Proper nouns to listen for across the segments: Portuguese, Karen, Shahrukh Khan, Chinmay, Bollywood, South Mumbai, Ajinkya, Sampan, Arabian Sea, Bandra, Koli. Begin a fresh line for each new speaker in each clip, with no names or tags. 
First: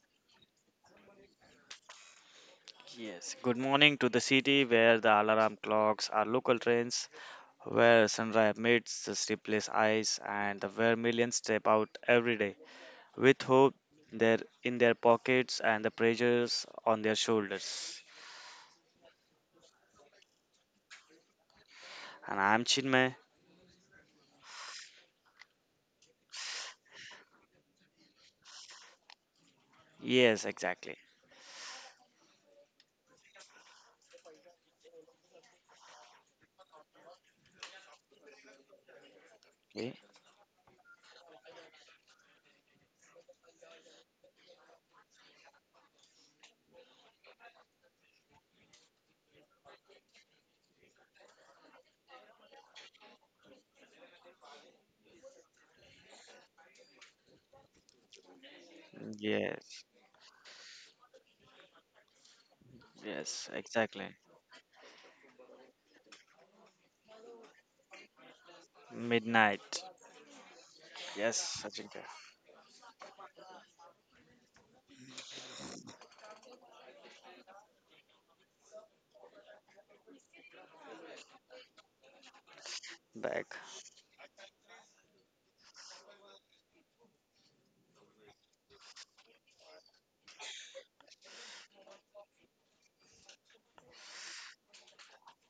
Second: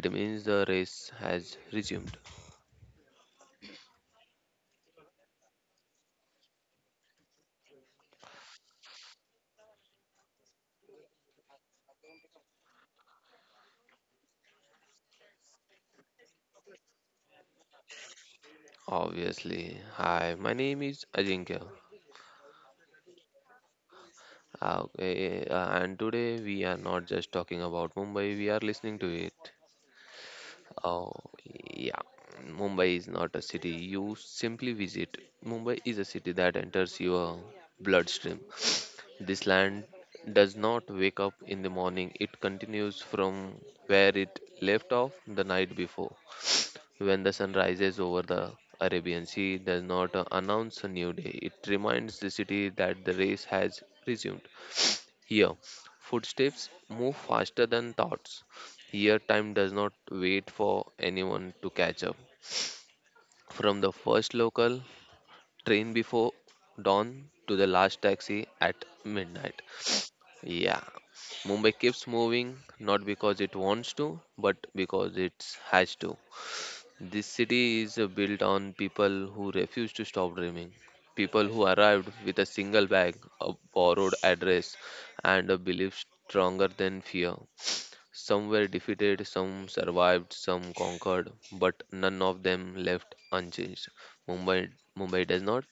It means the race has resumed.
Yes, good morning to the city where the alarm clocks are local trains, where sunrise meets the sleepless eyes, and where millions step out every day with hope there in their pockets and the pressures on their shoulders.
Obviously. Hi, my name is Ajinkya.
And I'm Chinmay.
Okay, and today we are not just talking about Mumbai, we are listening to it.
Yes, exactly.
Oh, yeah. Mumbai is not a city you simply visit. Mumbai is a city that enters your bloodstream. This land
Ye-
does not wake up in the morning, it continues from where it left off the night before. When the sun rises over the Arabian Sea, does not announce a new day. It reminds the city that the race has resumed. Here, footsteps move faster than thoughts. Here, time does not
Yes,
wait for anyone to catch up.
yes,
From the
exactly.
first local train before dawn to the last taxi at midnight.
Midnight.
Yeah, Mumbai
Yes,
keeps
Ajinkya.
moving not because it wants to, but because it has to. This city is built on people who refuse to stop dreaming. People who arrived with a single bag, a
Back.
borrowed address, and a belief stronger than fear. Some were defeated, some survived, some conquered, but none of them left unchanged. Mumbai, Mumbai does not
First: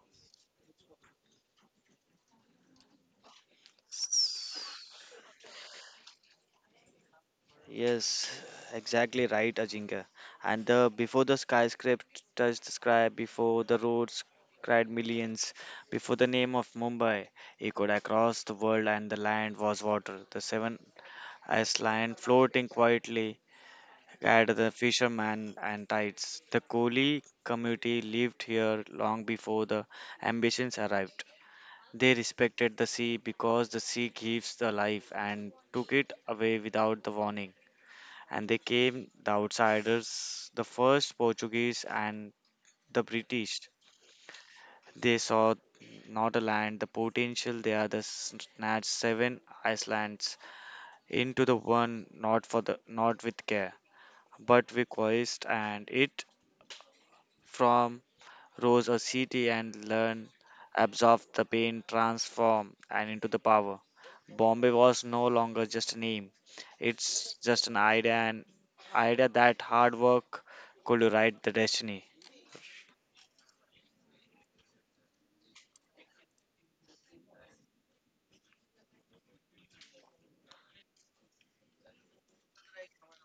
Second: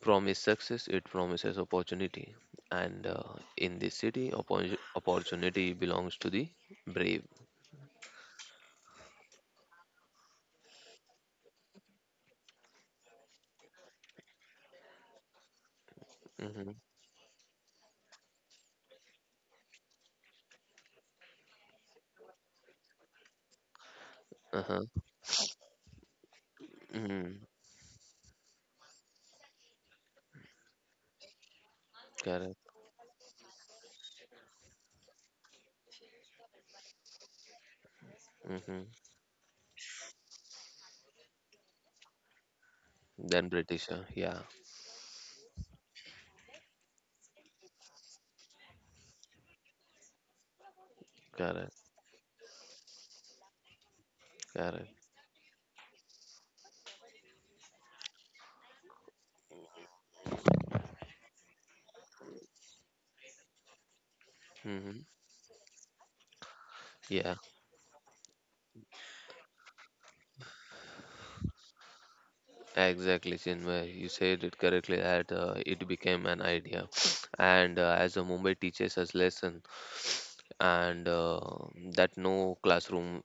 promise success, it promises opportunity. And In this city, opportunity belongs to the brave.
Yes, exactly right, Ajinkya. And the before the skyscraper touched the sky, before the roads cried millions, before the name
hmm
of Mumbai echoed across the world, and the land was water. The seven Iceland floating quietly at the
Uh-huh.
fishermen and tides. The Koli
hmm
community lived here long before the ambitions arrived. They
Correct.
respected the sea because the sea gives the life and took it away without the warning, and they
hmm
came the outsiders, the first Portuguese and the
Then
British.
British, yeah,
They saw not a land, the potential. They are the snatched seven islands into the
correct,
one, not for the not with care, but
correct.
with quest, and it from rose a city and learn, absorb the pain, transform, and into the power. Bombay
hmm
was no longer just a name.
Yeah,
It's just an idea that hard work could write the destiny.
exactly, Chinmay. You said it correctly that it became an idea. And as a Mumbai teaches us lesson, and that no classroom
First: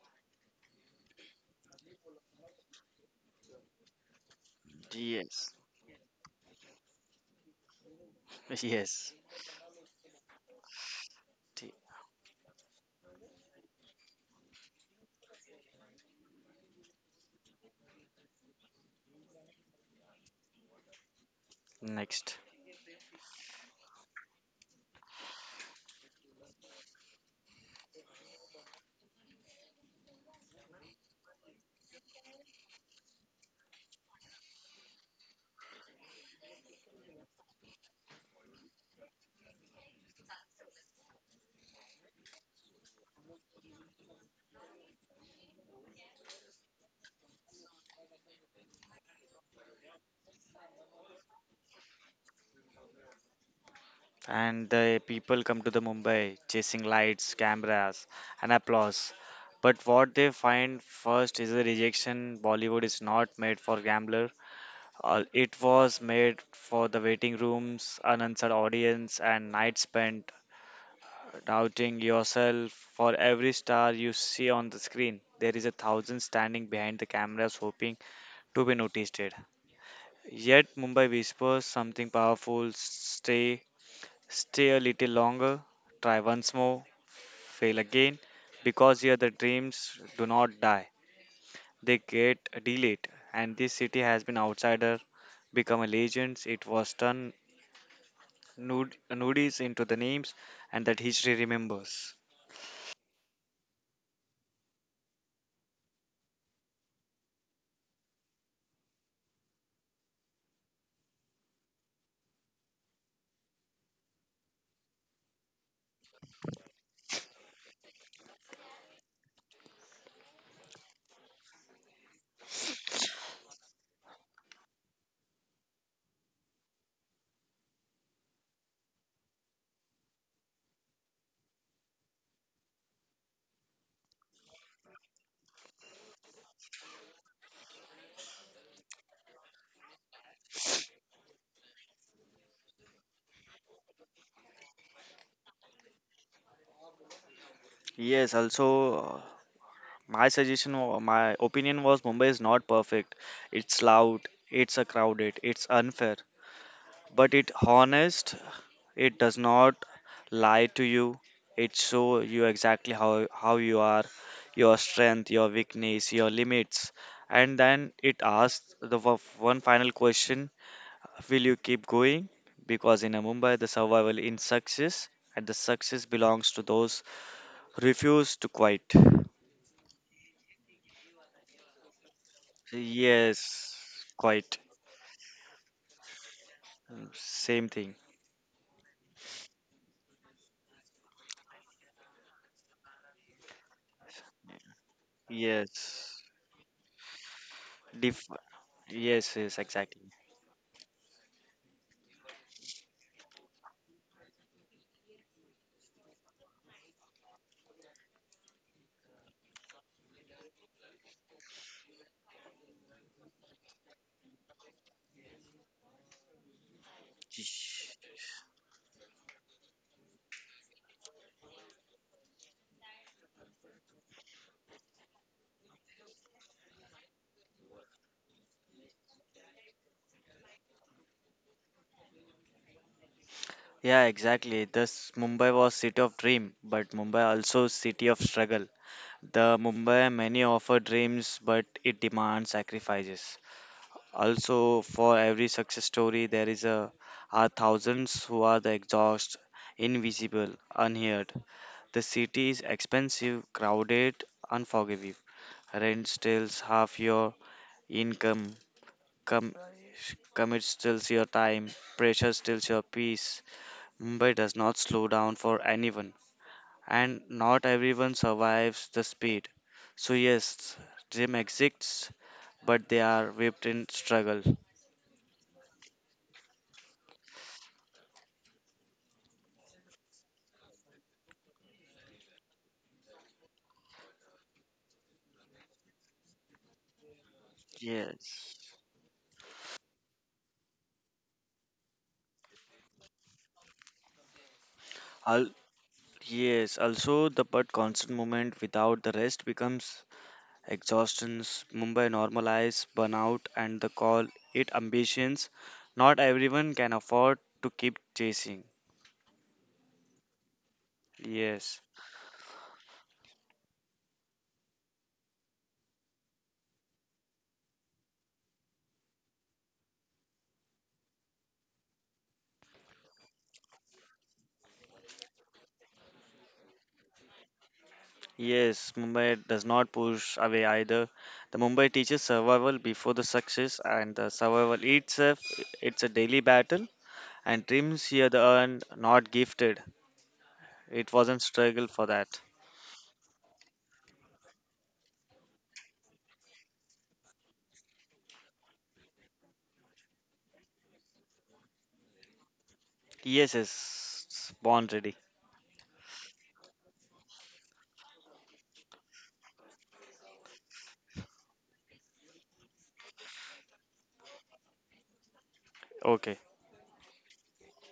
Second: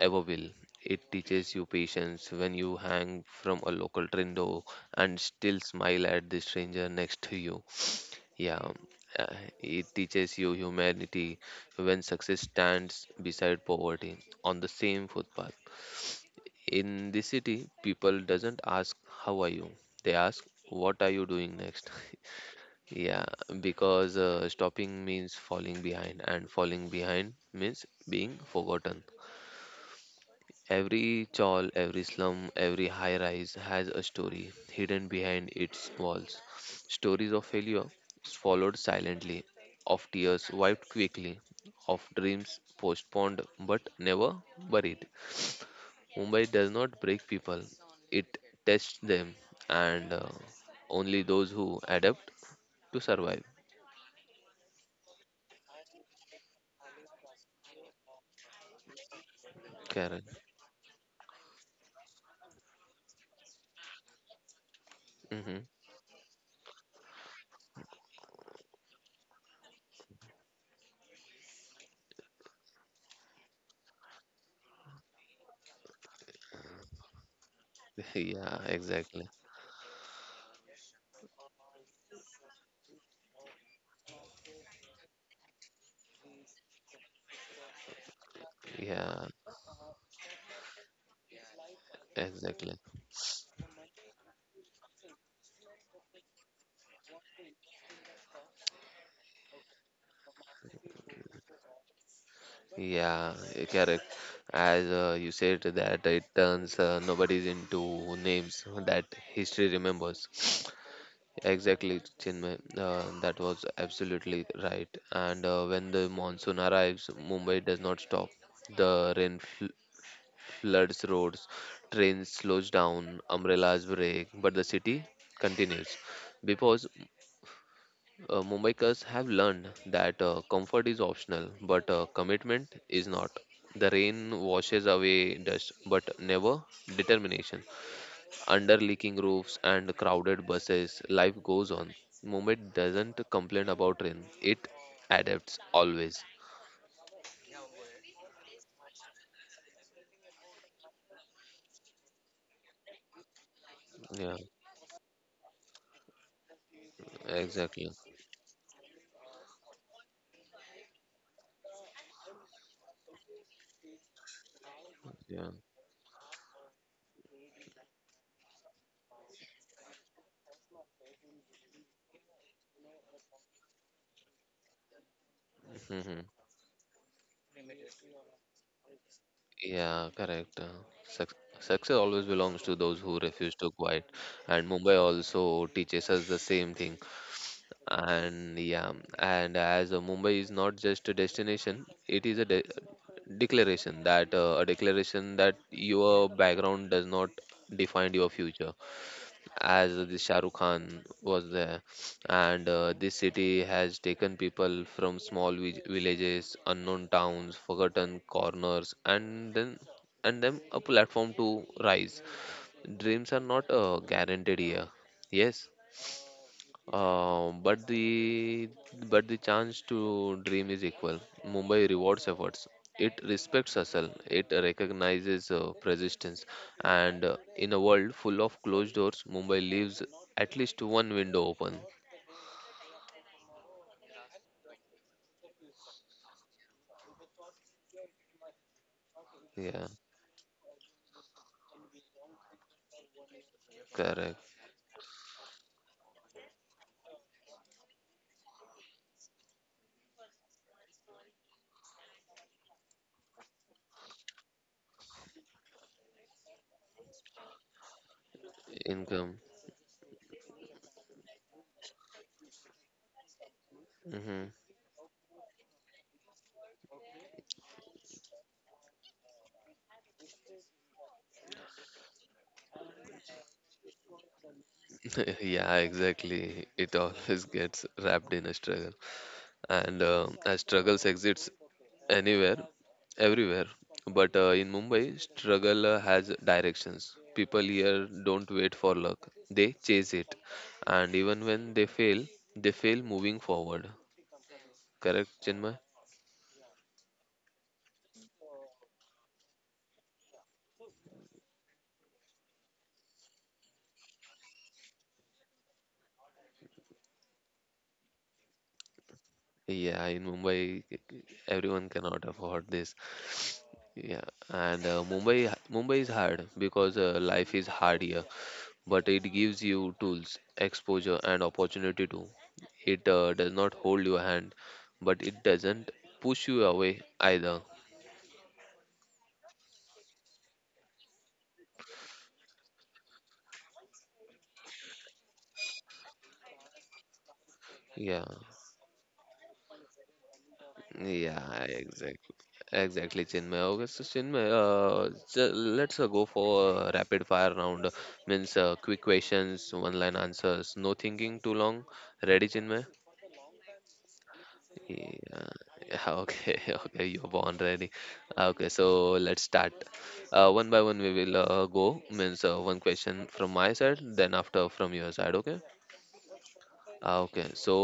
ever will. It teaches you patience when you hang from a local window and
Yes.
still smile at the stranger next to you. Yeah,
Yes.
uh, it teaches you humanity
T-
when success stands beside poverty on the same footpath. In the city, people doesn't ask how are you. They ask what are you doing next.
Next.
Yeah, because stopping means falling behind, and falling behind means being forgotten. Every chawl, every slum, every high rise has a story hidden behind its walls. Stories of failure swallowed silently, of tears wiped quickly, of dreams postponed but never buried. Mumbai does not break people, it tests them, and only those who adapt to survive.
And the people come to the Mumbai chasing lights, cameras, and applause. But what
Karen.
they find first is the rejection. Bollywood is not made for gambler.
hmm
It was made for the waiting rooms, unanswered audience, and nights spent doubting yourself. For every star you see on the screen, there is a thousand standing behind the cameras hoping
Yeah,
to be noticed.
exactly.
Yet Mumbai whispers something powerful stay, stay a little longer, try once more, fail again, because here
Yeah,
the dreams do not die, they get
exactly.
delayed. And this city has been outsider become a legend. It was turned nudies into the names and that history remembers.
Yeah, eh, correct. As you said that it turns nobody's into names that history remembers. Exactly, Chinmay. That was absolutely right. And when the monsoon arrives, Mumbai does not stop. The floods roads, trains slows down, umbrellas break, but the city continues because Mumbaikars have learned that comfort is optional, but commitment is not. The rain washes away dust, but never determination. Under leaking roofs and crowded buses, life goes on. Mumbai doesn't complain about rain; it adapts always.
Yes, also my suggestion or my opinion was Mumbai is not perfect. It's loud,
Yeah,
it's a crowded, it's unfair, but it
exactly.
honest, it does not lie to you. It show you exactly how you are, your strength, your
Yeah.
weakness, your limits. And then it asks one final question. Will you keep going? Because in a Mumbai, the survival in success and the success
hmm
belongs to those who refuse to quit.
Yeah, correct. Success always belongs to those who refuse to
Yes,
quiet,
quite.
and Mumbai also teaches us the same thing.
Mm, same thing.
And yeah, and as Mumbai is not just a destination, it is a declaration that a declaration that your
Yes.
background does not define your
Def-
future,
yes,
as
exactly.
the Shahrukh Khan was there. And this city has taken people from small villages, unknown towns, forgotten corners, and then and them a platform to rise. Dreams are not guaranteed here, yes, but
Sh-
the chance to dream is equal. Mumbai rewards efforts. It respects hustle. It recognizes persistence. And in a world full of closed doors, Mumbai leaves at least one window open.
Yeah, exactly. Thus, Mumbai was city of dream, but Mumbai also city of struggle. The
Yeah,
Mumbai many offer dreams, but it demands sacrifices.
correct.
Also, for every success story, there is a are thousands who are the exhaust, invisible, unheard. The city is expensive, crowded, unforgiving. Rent steals half your income.
Income.
Com- Commit steals your time. Pressure steals your peace. Mumbai
hmm
does not slow down for anyone, and not everyone survives the speed. So yes, dream exists, but they are whipped in struggle.
Yeah, exactly. It always gets wrapped in a struggle. And as struggles exists anywhere, everywhere. But in Mumbai, struggle has directions. People here don't
Yes.
wait for luck; they chase it, and even when they fail moving forward. Correct, Chinmay?
Yes, also the but constant movement without the rest becomes exhaustions. Mumbai normalize burnout and the call it ambitions. Not everyone can afford to keep chasing.
Yeah, in Mumbai,
Yes.
everyone cannot afford this. Yeah, and Mumbai is hard because life is hard here. But it gives you tools, exposure, and opportunity to. It does not hold your hand, but it doesn't push you away either.
Yes, Mumbai does not push away either. The Mumbai teaches survival before the success and the survival itself it's a daily battle and dreams
Yeah,
here the earned not gifted. It wasn't
yeah,
struggle for
exactly.
that.
Exactly, Chinmay. Okay, so Chinmay, let's go for a rapid fire round. Means quick questions, one line answers, no thinking too long. Ready, Chinmay?
Yes, yes. Born
Yeah,
ready.
yeah, okay, okay, you're born ready. Okay, so let's start. One by one, we will go. Means one question from my side, then after from your side. Okay.
Okay.
Okay. So,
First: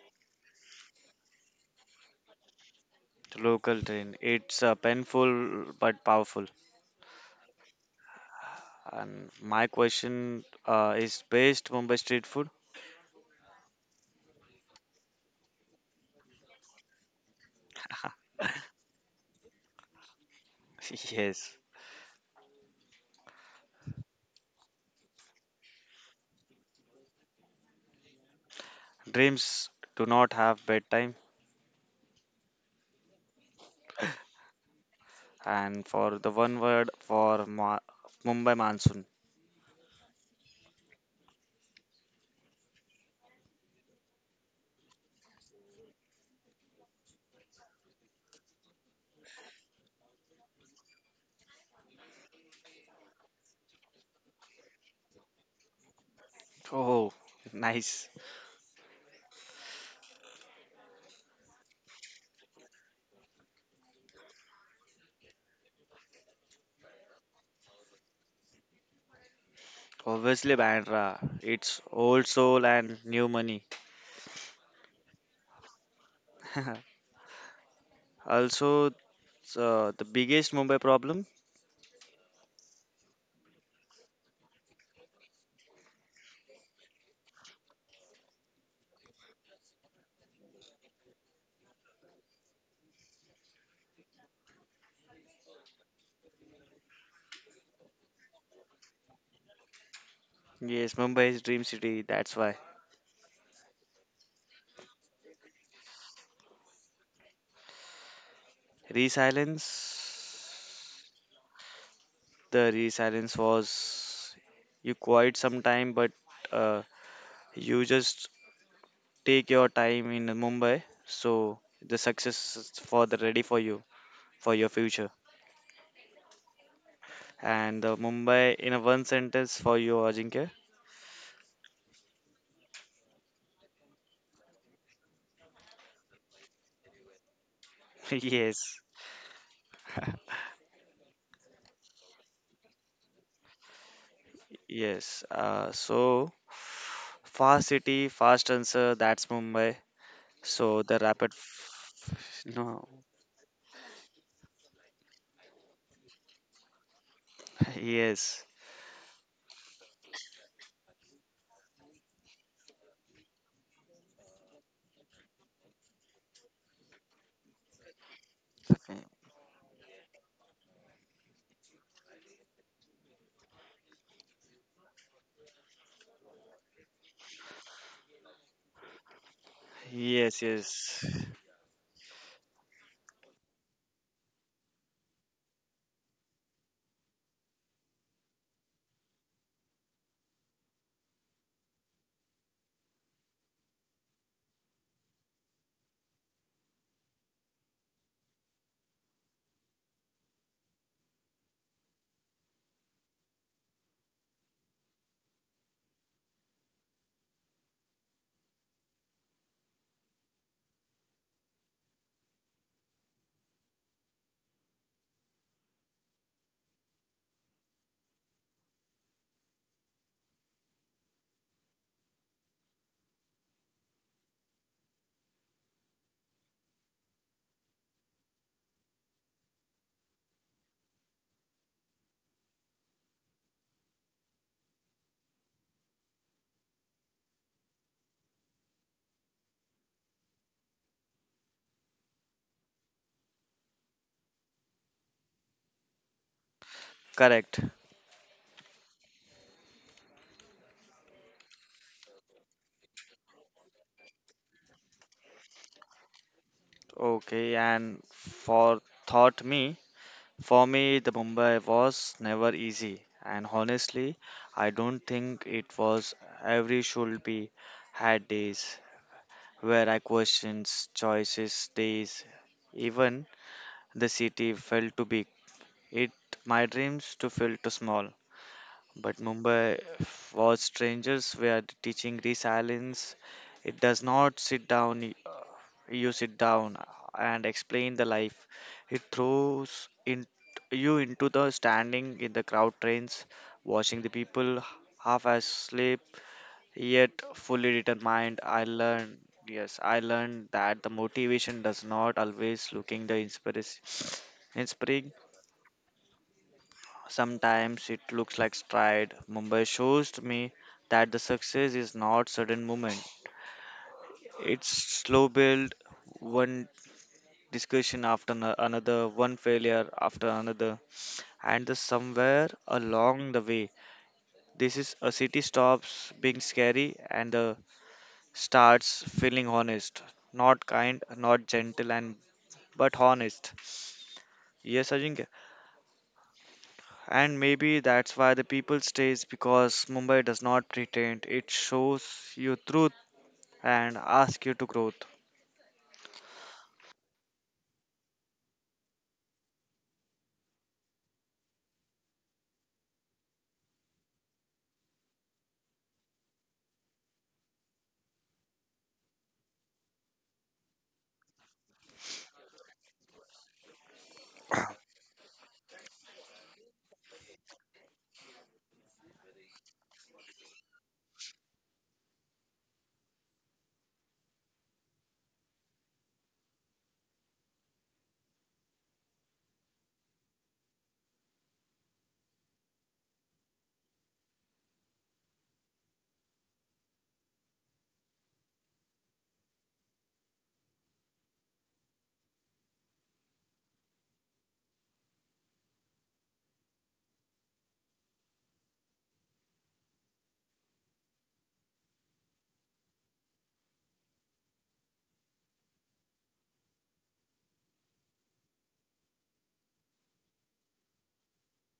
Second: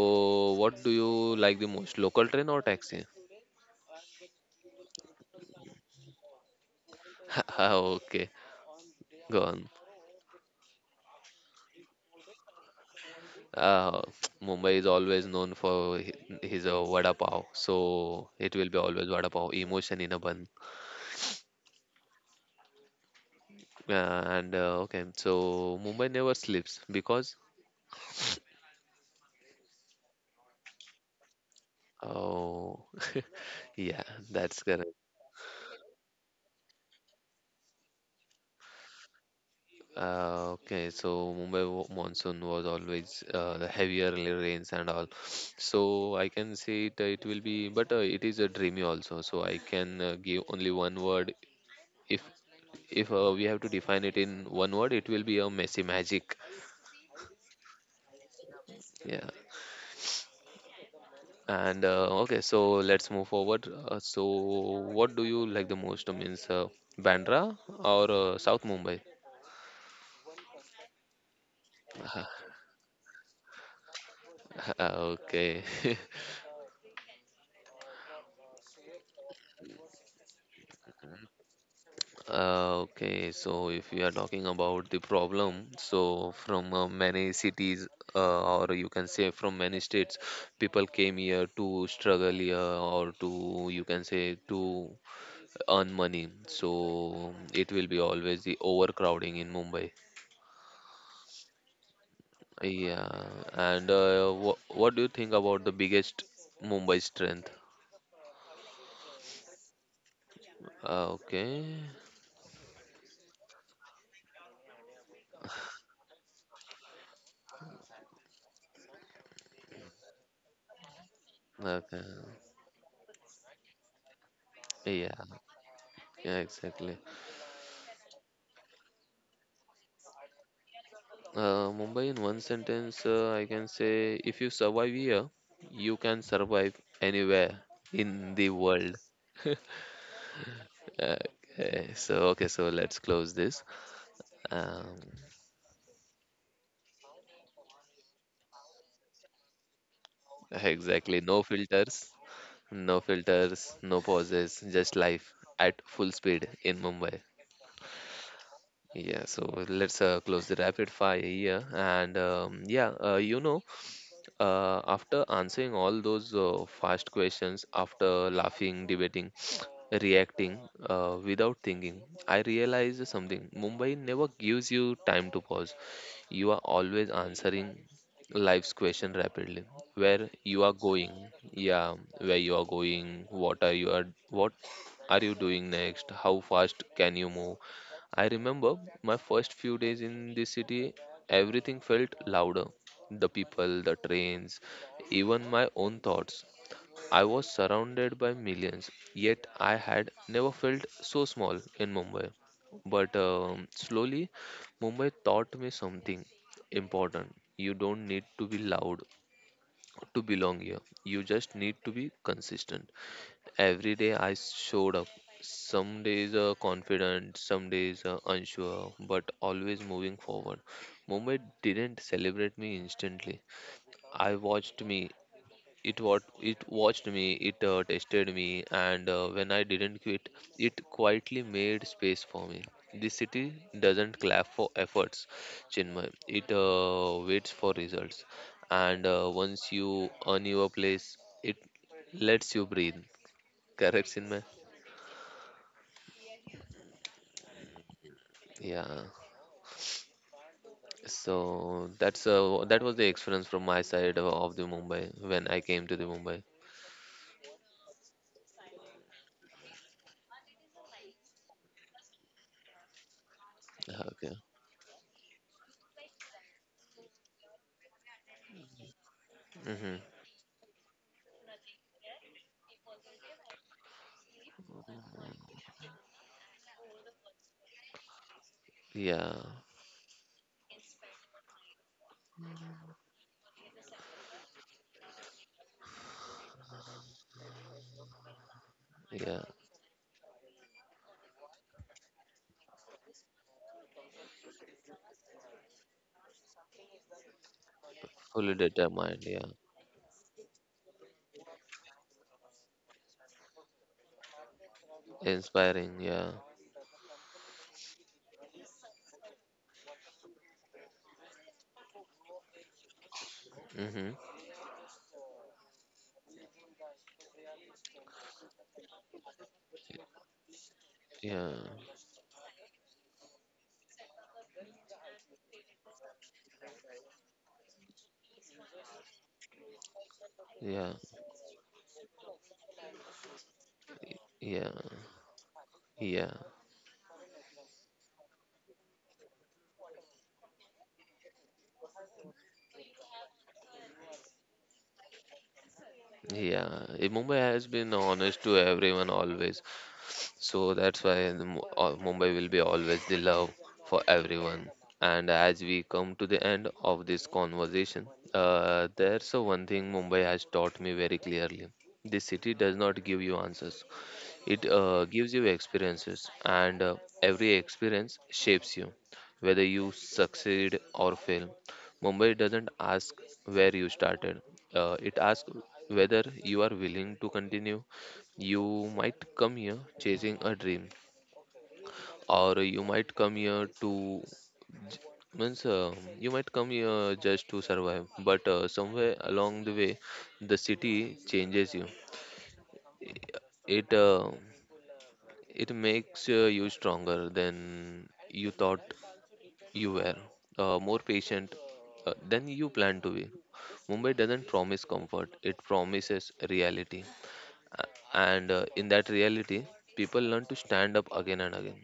what do you like the most, local train or taxi?
The local train. It's painful but powerful.
Okay,
And
go on.
my question is best Mumbai street food?
Uh, Mumbai is always known for his vada pav, so it will be always vada pav, emotion in a bun.
Yes.
And Okay, so Mumbai never sleeps because.
Dreams do not have bedtime.
Oh, yeah, that's correct.
And for the one word for Mumbai monsoon.
Okay, so Mumbai monsoon was always the heavier rains and all. So I can say it, it will be, but it is a dreamy also. So I can give only one word. If if we have to define it in one word, it will be a messy magic.
Oh, nice.
Yeah. And okay, so let's move forward. So what do you like the most? Means Bandra or South Mumbai?
Obviously, Bandra. It's old soul and new money.
Okay.
Also, so the biggest Mumbai problem?
Okay, so if we are talking about the problem, so from many cities, or you can say from many states, people came here to struggle here or to, you can say, to earn money. So it will be always the overcrowding in Mumbai.
Yes, Mumbai is dream city. That's why
Yeah, and wh what do you think about the biggest Mumbai strength?
resilience.
Uh, Okay,
The resilience was you quite some time, but uh, you just take your time in Mumbai. So
okay,
the success is for the ready for you for your
yeah,
future.
yeah, exactly.
And the Mumbai in a one sentence for you, Ajinkya.
Mumbai, in one sentence, I can say if you survive here, you can survive anywhere in the
Yes,
world. Okay, so let's close this. Um,
yes. So fast city, fast answer. That's Mumbai. So the
exactly,
rapid.
no filters,
No.
no filters, no pauses, just life at full speed in Mumbai.
Yes.
Yeah, so let's close the rapid fire here. And yeah, after answering all those fast questions, after laughing, debating, reacting without thinking, I realized something. Mumbai never gives you time to pause. You are always answering life's question rapidly. Where
Yes.
you are going,
Yes.
yeah, where you are going, what are you are, what are you doing next? How fast can you move? I remember my first few days in this city, everything felt louder, the people, the trains, even my own thoughts. I was surrounded by millions, yet I had never felt so small in Mumbai. But slowly, Mumbai taught me something important. You don't need to be loud to belong here, you just need to be consistent. Every day I showed up. Some days confident, some days unsure, but always moving forward. Mumbai didn't celebrate me instantly. I watched me. It watched me. It tested me, and when I didn't quit, it quietly made space for me. This city doesn't clap for efforts, Chinmay. It waits for results, and once you earn your place, it lets you breathe. Correct, Chinmay?
Correct.
Yeah. So that's that was the experience from my side of the Mumbai when I came to the Mumbai.
Okay, and for thought me, for me, the Mumbai was never easy, and honestly,
Okay.
I don't think it was every should be had days
hmm
where I questions choices, days, even the city felt too big. It my dreams to feel too small. But
Yeah.
Mumbai was strangers were teaching resilience. It does not sit down, you sit down and explain the life. It
Yeah.
throws in, you into the standing in the crowd trains, watching the people half asleep yet fully determined.
Fully
I
determined,
learned,
yeah.
yes, I learned that the motivation does not always looking the inspiration. Inspiring.
Inspiring, yeah.
Sometimes it looks like stride. Mumbai shows me that the success is not sudden movement.
Mm-hmm.
It's slow build, one discussion after another, one failure after another,
Yeah,
and the somewhere along the way, this is a city stops being scary and the starts feeling honest, not
yeah,
kind, not gentle, and but honest.
yeah,
Yes, Ajinkya.
yeah,
And maybe that's why the people stays because Mumbai does not pretend. It shows you truth and asks you to growth.
yeah. Eh, Mumbai has been honest to everyone always, so that's why the Mumbai will be always the love for everyone. And as we come to the end of this conversation, there's a one thing Mumbai has taught me very clearly. This city does not give you answers. It gives you experiences, and every experience shapes you, whether you succeed or fail. Mumbai doesn't ask where you started, it asks whether you are willing to continue. You might come here chasing a dream, or you might come here to j- means you might come here just to survive, but somewhere along the way the city changes you. It uh, It makes you stronger than you thought you were, more patient than you plan to be. Mumbai doesn't promise comfort, it promises reality. A- And in that reality, people learn to stand up again and again.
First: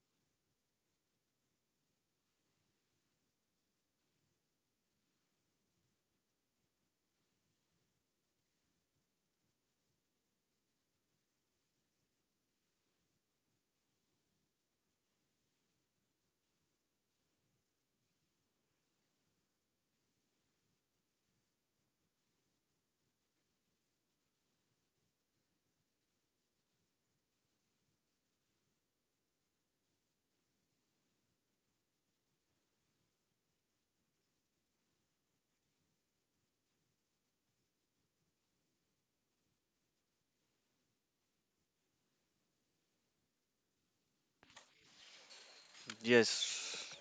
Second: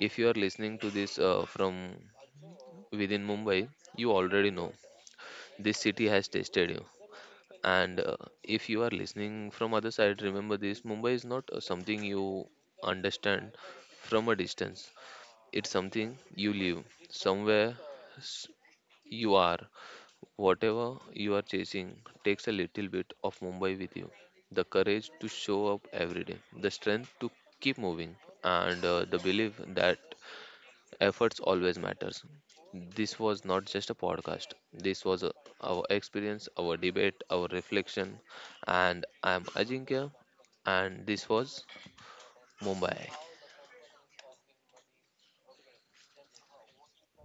If you are listening to this from within Mumbai, you already know this city has tested you. And if you are listening from other side, remember this Mumbai is not something you understand from a distance. It's something you live, somewhere s- you are. Whatever you are chasing takes a little bit of Mumbai with you. The courage to show up every day, the strength to keep moving, and the belief that efforts always matters. This was not just a podcast. This was our experience, our debate, our reflection, and I am Ajinkya, and this was Mumbai.
Yes.